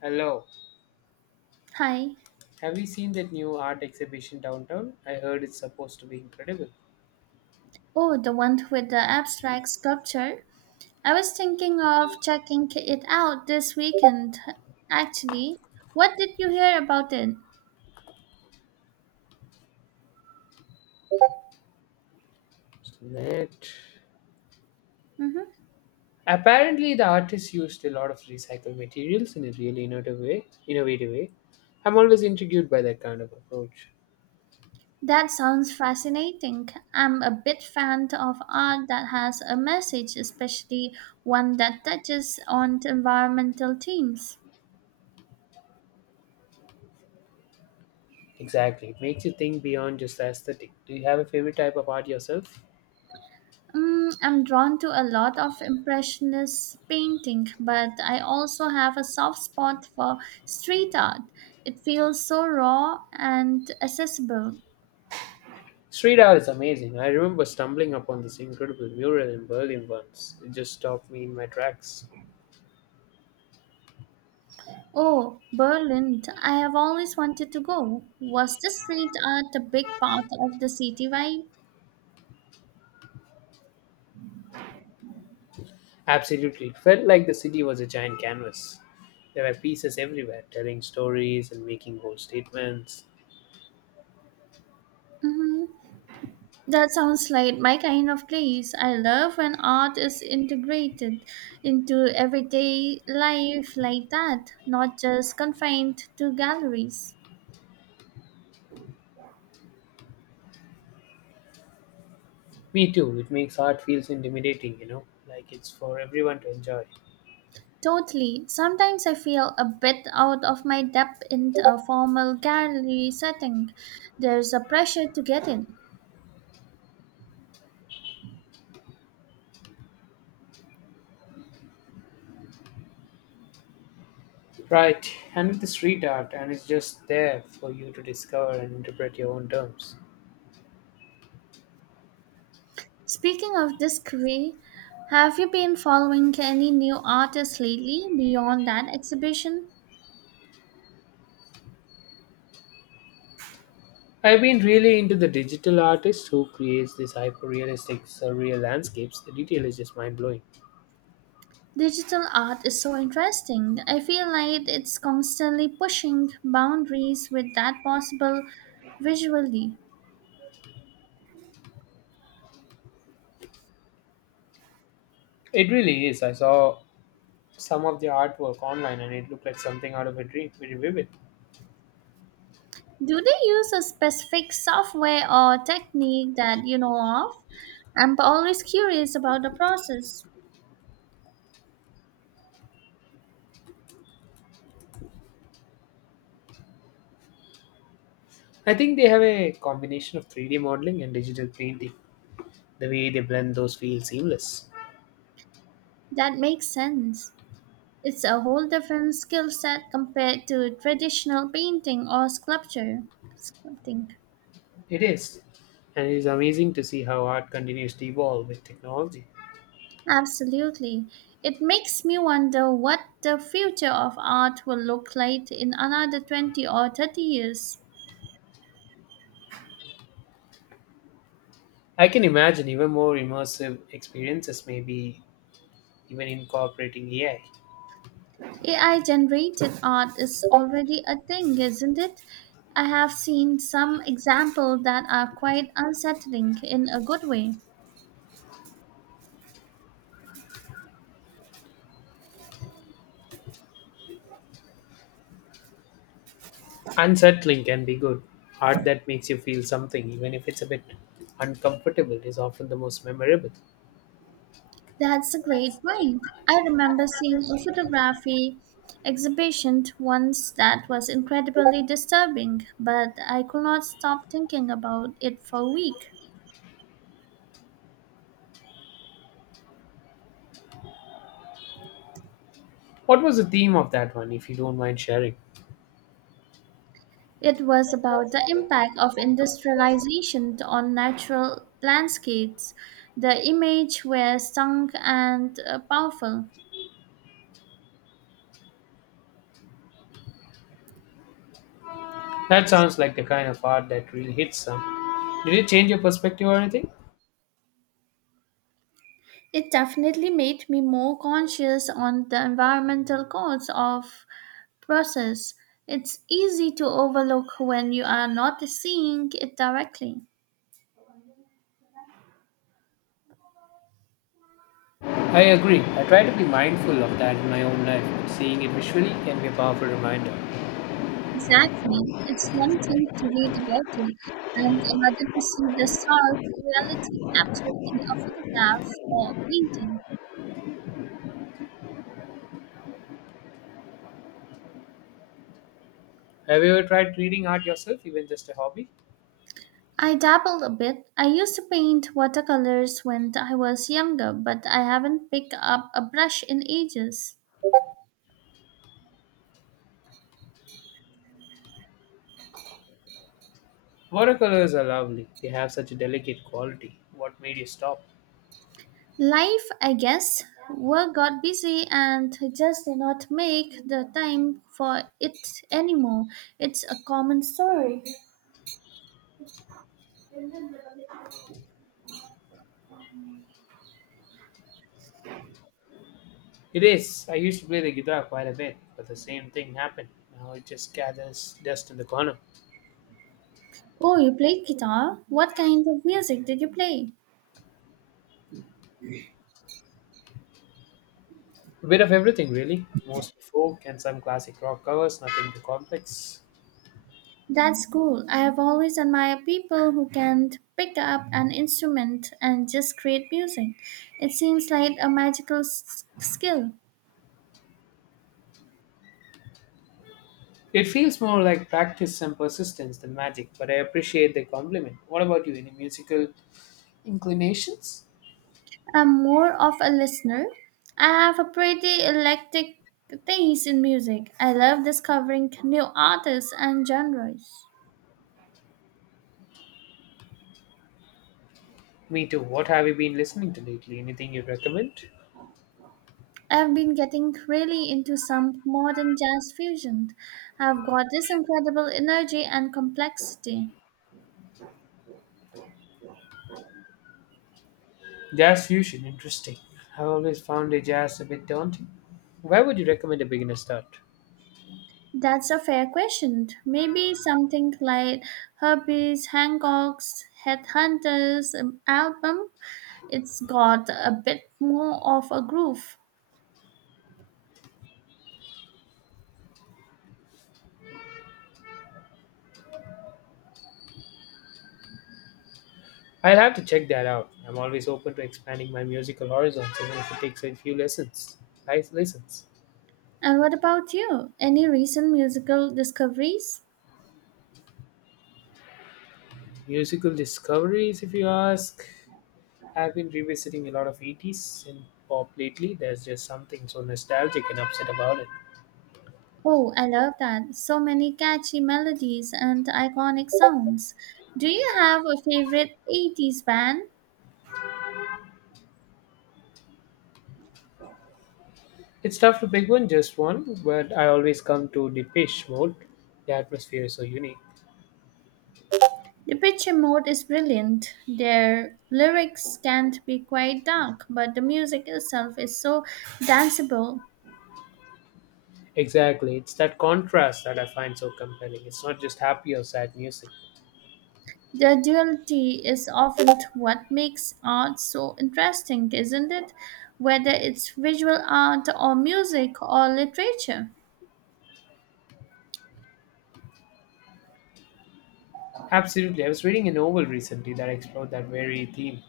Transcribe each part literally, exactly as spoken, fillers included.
Hello. Hi. Have you seen that new art exhibition downtown? I heard it's supposed to be incredible. Oh, the one with the abstract sculpture. I was thinking of checking it out this weekend, actually. What did you hear about it? Let- Hmm. Apparently, the artist used a lot of recycled materials in a really innovative way. Innovative way. I'm always intrigued by that kind of approach. That sounds fascinating. I'm a big fan of art that has a message, especially one that touches on environmental themes. Exactly. It makes you think beyond just the aesthetic. Do you have a favorite type of art yourself? Mm, I'm drawn to a lot of impressionist painting, but I also have a soft spot for street art. It feels so raw and accessible. Street art is amazing. I remember stumbling upon this incredible mural in Berlin once. It just stopped me in my tracks. Oh, Berlin, I have always wanted to go. Was the street art a big part of the city vibe? Absolutely. It felt like the city was a giant canvas. There were pieces everywhere, telling stories and making bold statements. Mm-hmm. That sounds like my kind of place. I love when art is integrated into everyday life like that, not just confined to galleries. Me too. It makes art feels intimidating, you know, like it's for everyone to enjoy. Totally. Sometimes I feel a bit out of my depth in a formal gallery setting. There's a pressure to get in. Right. And with the street art, and it's just there for you to discover and interpret your own terms. Speaking of discovery, have you been following any new artists lately beyond that exhibition? I've been really into the digital artist who creates these hyper-realistic, surreal landscapes. The detail is just mind-blowing. Digital art is so interesting. I feel like it's constantly pushing boundaries with that possible visually. It really is. I saw some of the artwork online, and it looked like something out of a dream. Very vivid. Do they use a specific software or technique that you know of? I'm always curious about the process. I think they have a combination of three D modeling and digital painting. The way they blend those feels seamless. That makes sense. It's a whole different skill set compared to traditional painting or sculpture. Sculpting. It is. And it is amazing to see how art continues to evolve with technology. Absolutely. It makes me wonder what the future of art will look like in another twenty or thirty years. I can imagine even more immersive experiences, maybe even incorporating A I. A I generated art is already a thing, isn't it? I have seen some examples that are quite unsettling in a good way. Unsettling can be good. Art that makes you feel something, even if it's a bit uncomfortable, is often the most memorable. That's a great point. I remember seeing a photography exhibition once that was incredibly disturbing, but I could not stop thinking about it for a week. What was the theme of that one, if you don't mind sharing? It was about the impact of industrialization on natural landscapes. The images were strong and uh, powerful. That sounds like the kind of art that really hits some. Did it change your perspective or anything? It definitely made me more conscious on the environmental costs of process. It's easy to overlook when you are not seeing it directly. I agree. I try to be mindful of that in my own life, and seeing it visually can be a powerful reminder. Exactly. It's one thing to read about it and another to see the stark reality captured in a photograph or painting. Have you ever tried creating art yourself, even just a hobby? I dabbled a bit. I used to paint watercolors when I was younger, but I haven't picked up a brush in ages. Watercolors are lovely. They have such a delicate quality. What made you stop? Life, I guess. Work got busy and just did not make the time for it anymore. It's a common story. It is. I used to play the guitar quite a bit, but the same thing happened. Now it just gathers dust in the corner. Oh, you played guitar? What kind of music did you play? A bit of everything, really. Mostly folk and some classic rock covers, nothing too complex. That's cool. I have always admired people who can pick up an instrument and just create music. It seems like a magical s- skill. It feels more like practice and persistence than magic, but I appreciate the compliment. What about you? Any musical inclinations? I'm more of a listener. I have a pretty eclectic taste in music. I love discovering new artists and genres. Me too. What have you been listening to lately? Anything you recommend? I've been getting really into some modern jazz fusion. I've got this incredible energy and complexity. Jazz fusion, interesting. I've always found a jazz a bit daunting. Where would you recommend a beginner start? That's a fair question. Maybe something like Herbie's Hancock's Headhunters um, album. It's got a bit more of a groove. I'll have to check that out. I'm always open to expanding my musical horizons, even if it takes a few lessons. Nice lessons. And what about you? Any recent musical discoveries? Musical discoveries, if you ask. I've been revisiting a lot of eighties and pop lately. There's just something so nostalgic and upset about it. Oh, I love that. So many catchy melodies and iconic sounds. Do you have a favorite eighties band? It's tough to pick one, just one, but I always come to the Depeche Mode. The atmosphere is so unique. The picture mode is brilliant. Their lyrics can't be quite dark, but the music itself is so danceable. Exactly, it's that contrast that I find so compelling. It's not just happy or sad music. The duality is often what makes art so interesting, isn't it? Whether it's visual art or music or literature. Absolutely, I was reading a novel recently that explored that very theme.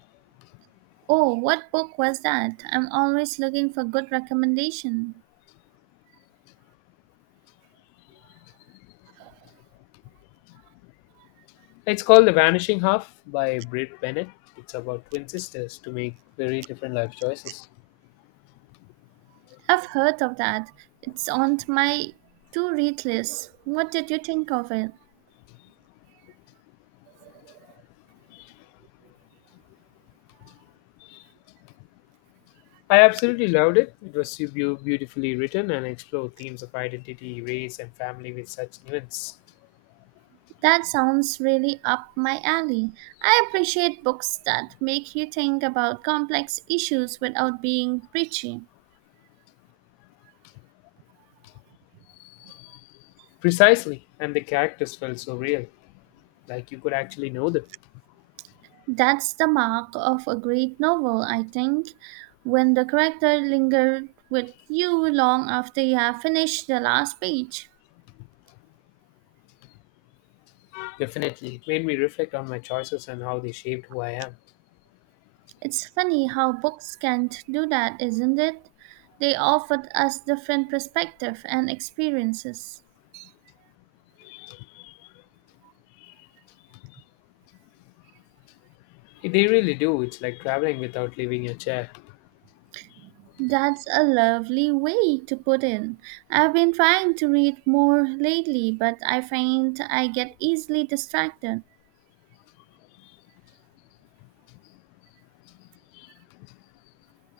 Oh, what book was that? I'm always looking for good recommendation. It's called The Vanishing Half by Britt Bennett. It's about twin sisters to make very different life choices. I've heard of that. It's on my to-read list. What did you think of it? I absolutely loved it. It was so beau- beautifully written and explored themes of identity, race, and family with such nuance. That sounds really up my alley. I appreciate books that make you think about complex issues without being preachy. Precisely, and the characters felt so real, like you could actually know them. That's the mark of a great novel, I think, when the character lingered with you long after you have finished the last page. Definitely, it made me reflect on my choices and how they shaped who I am. It's funny how books can do that, isn't it? They offered us different perspectives and experiences. They really do. It's like traveling without leaving your chair. That's a lovely way to put in. I've been trying to read more lately, but I find I get easily distracted.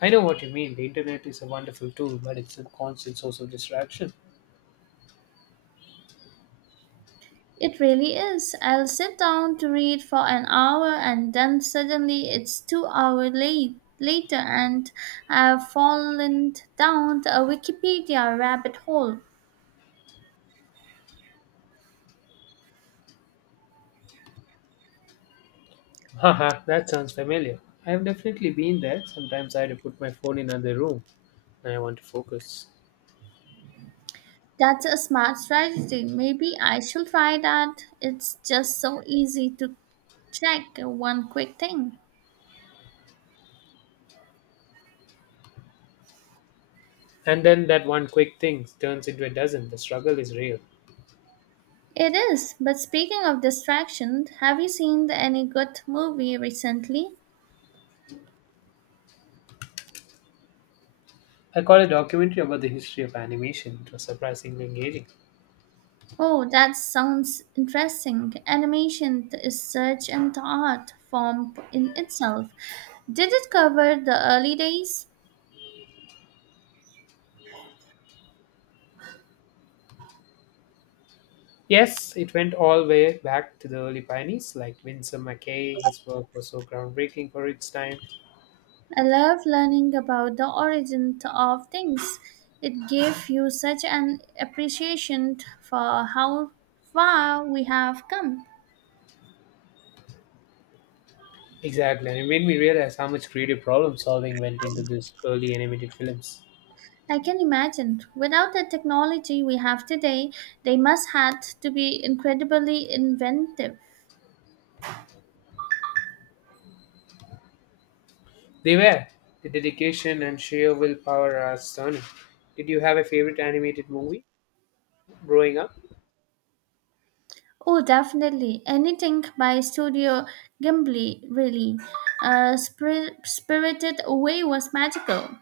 I know what you mean. The internet is a wonderful tool, but it's a constant source of distraction. It really is. I'll sit down to read for an hour and then suddenly it's two hours late later and I've fallen down a Wikipedia rabbit hole. Haha, that sounds familiar. I have definitely been there. Sometimes I had to put my phone in another room when I want to focus. That's a smart strategy. Maybe I shall try that. It's just so easy to check one quick thing. And then that one quick thing turns into a dozen. The struggle is real. It is, but speaking of distraction, have you seen any good movie recently? I caught a documentary about the history of animation. It was surprisingly engaging. Oh, that sounds interesting. Animation is such an art form in itself. Did it cover the early days? Yes, it went all the way back to the early pioneers like Winsor McKay. His work was so groundbreaking for its time. I love learning about the origin of things. It gave you such an appreciation for how far we have come. Exactly, and it made me realize how much creative problem solving went into these early animated films. I can imagine. Without the technology we have today, they must had to be incredibly inventive. They were. The dedication and sheer willpower are stunning. Did you have a favorite animated movie growing up? Oh, definitely. Anything by Studio Ghibli, really. Uh, Spir- Spirited Away was magical.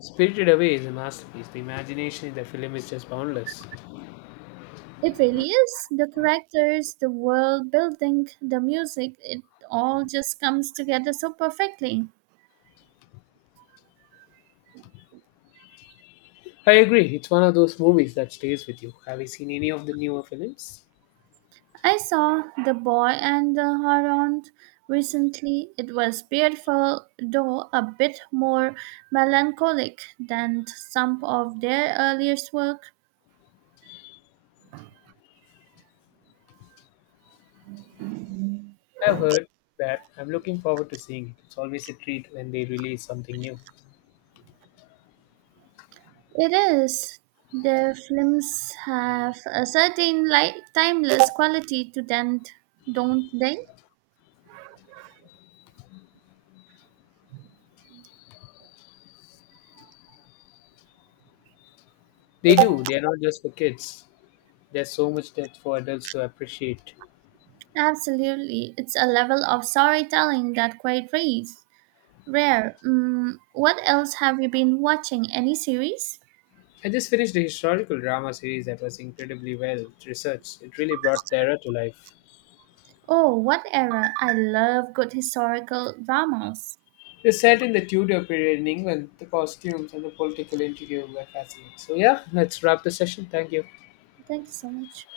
Spirited Away is a masterpiece. The imagination in the film is just boundless. It really is. The characters, the world building, the music, it all just comes together so perfectly. I agree, it's one of those movies that stays with you. Have you seen any of the newer films? I saw The Boy and the Heron recently. It was beautiful, though a bit more melancholic than some of their earliest work. I've heard that. I'm looking forward to seeing it. It's always a treat when they release something new. It is. Their films have a certain light, timeless quality to them, don't they? They do. They are not just for kids. There's so much depth for adults to appreciate. Absolutely, it's a level of storytelling that quite rare. Rare. Mm, what else have you been watching? Any series? I just finished a historical drama series that was incredibly well researched. It really brought the era to life. Oh, what era? I love good historical dramas. It was set in the Tudor period in England. The costumes and the political intrigue were fascinating. So yeah, let's wrap the session. Thank you. Thank you so much.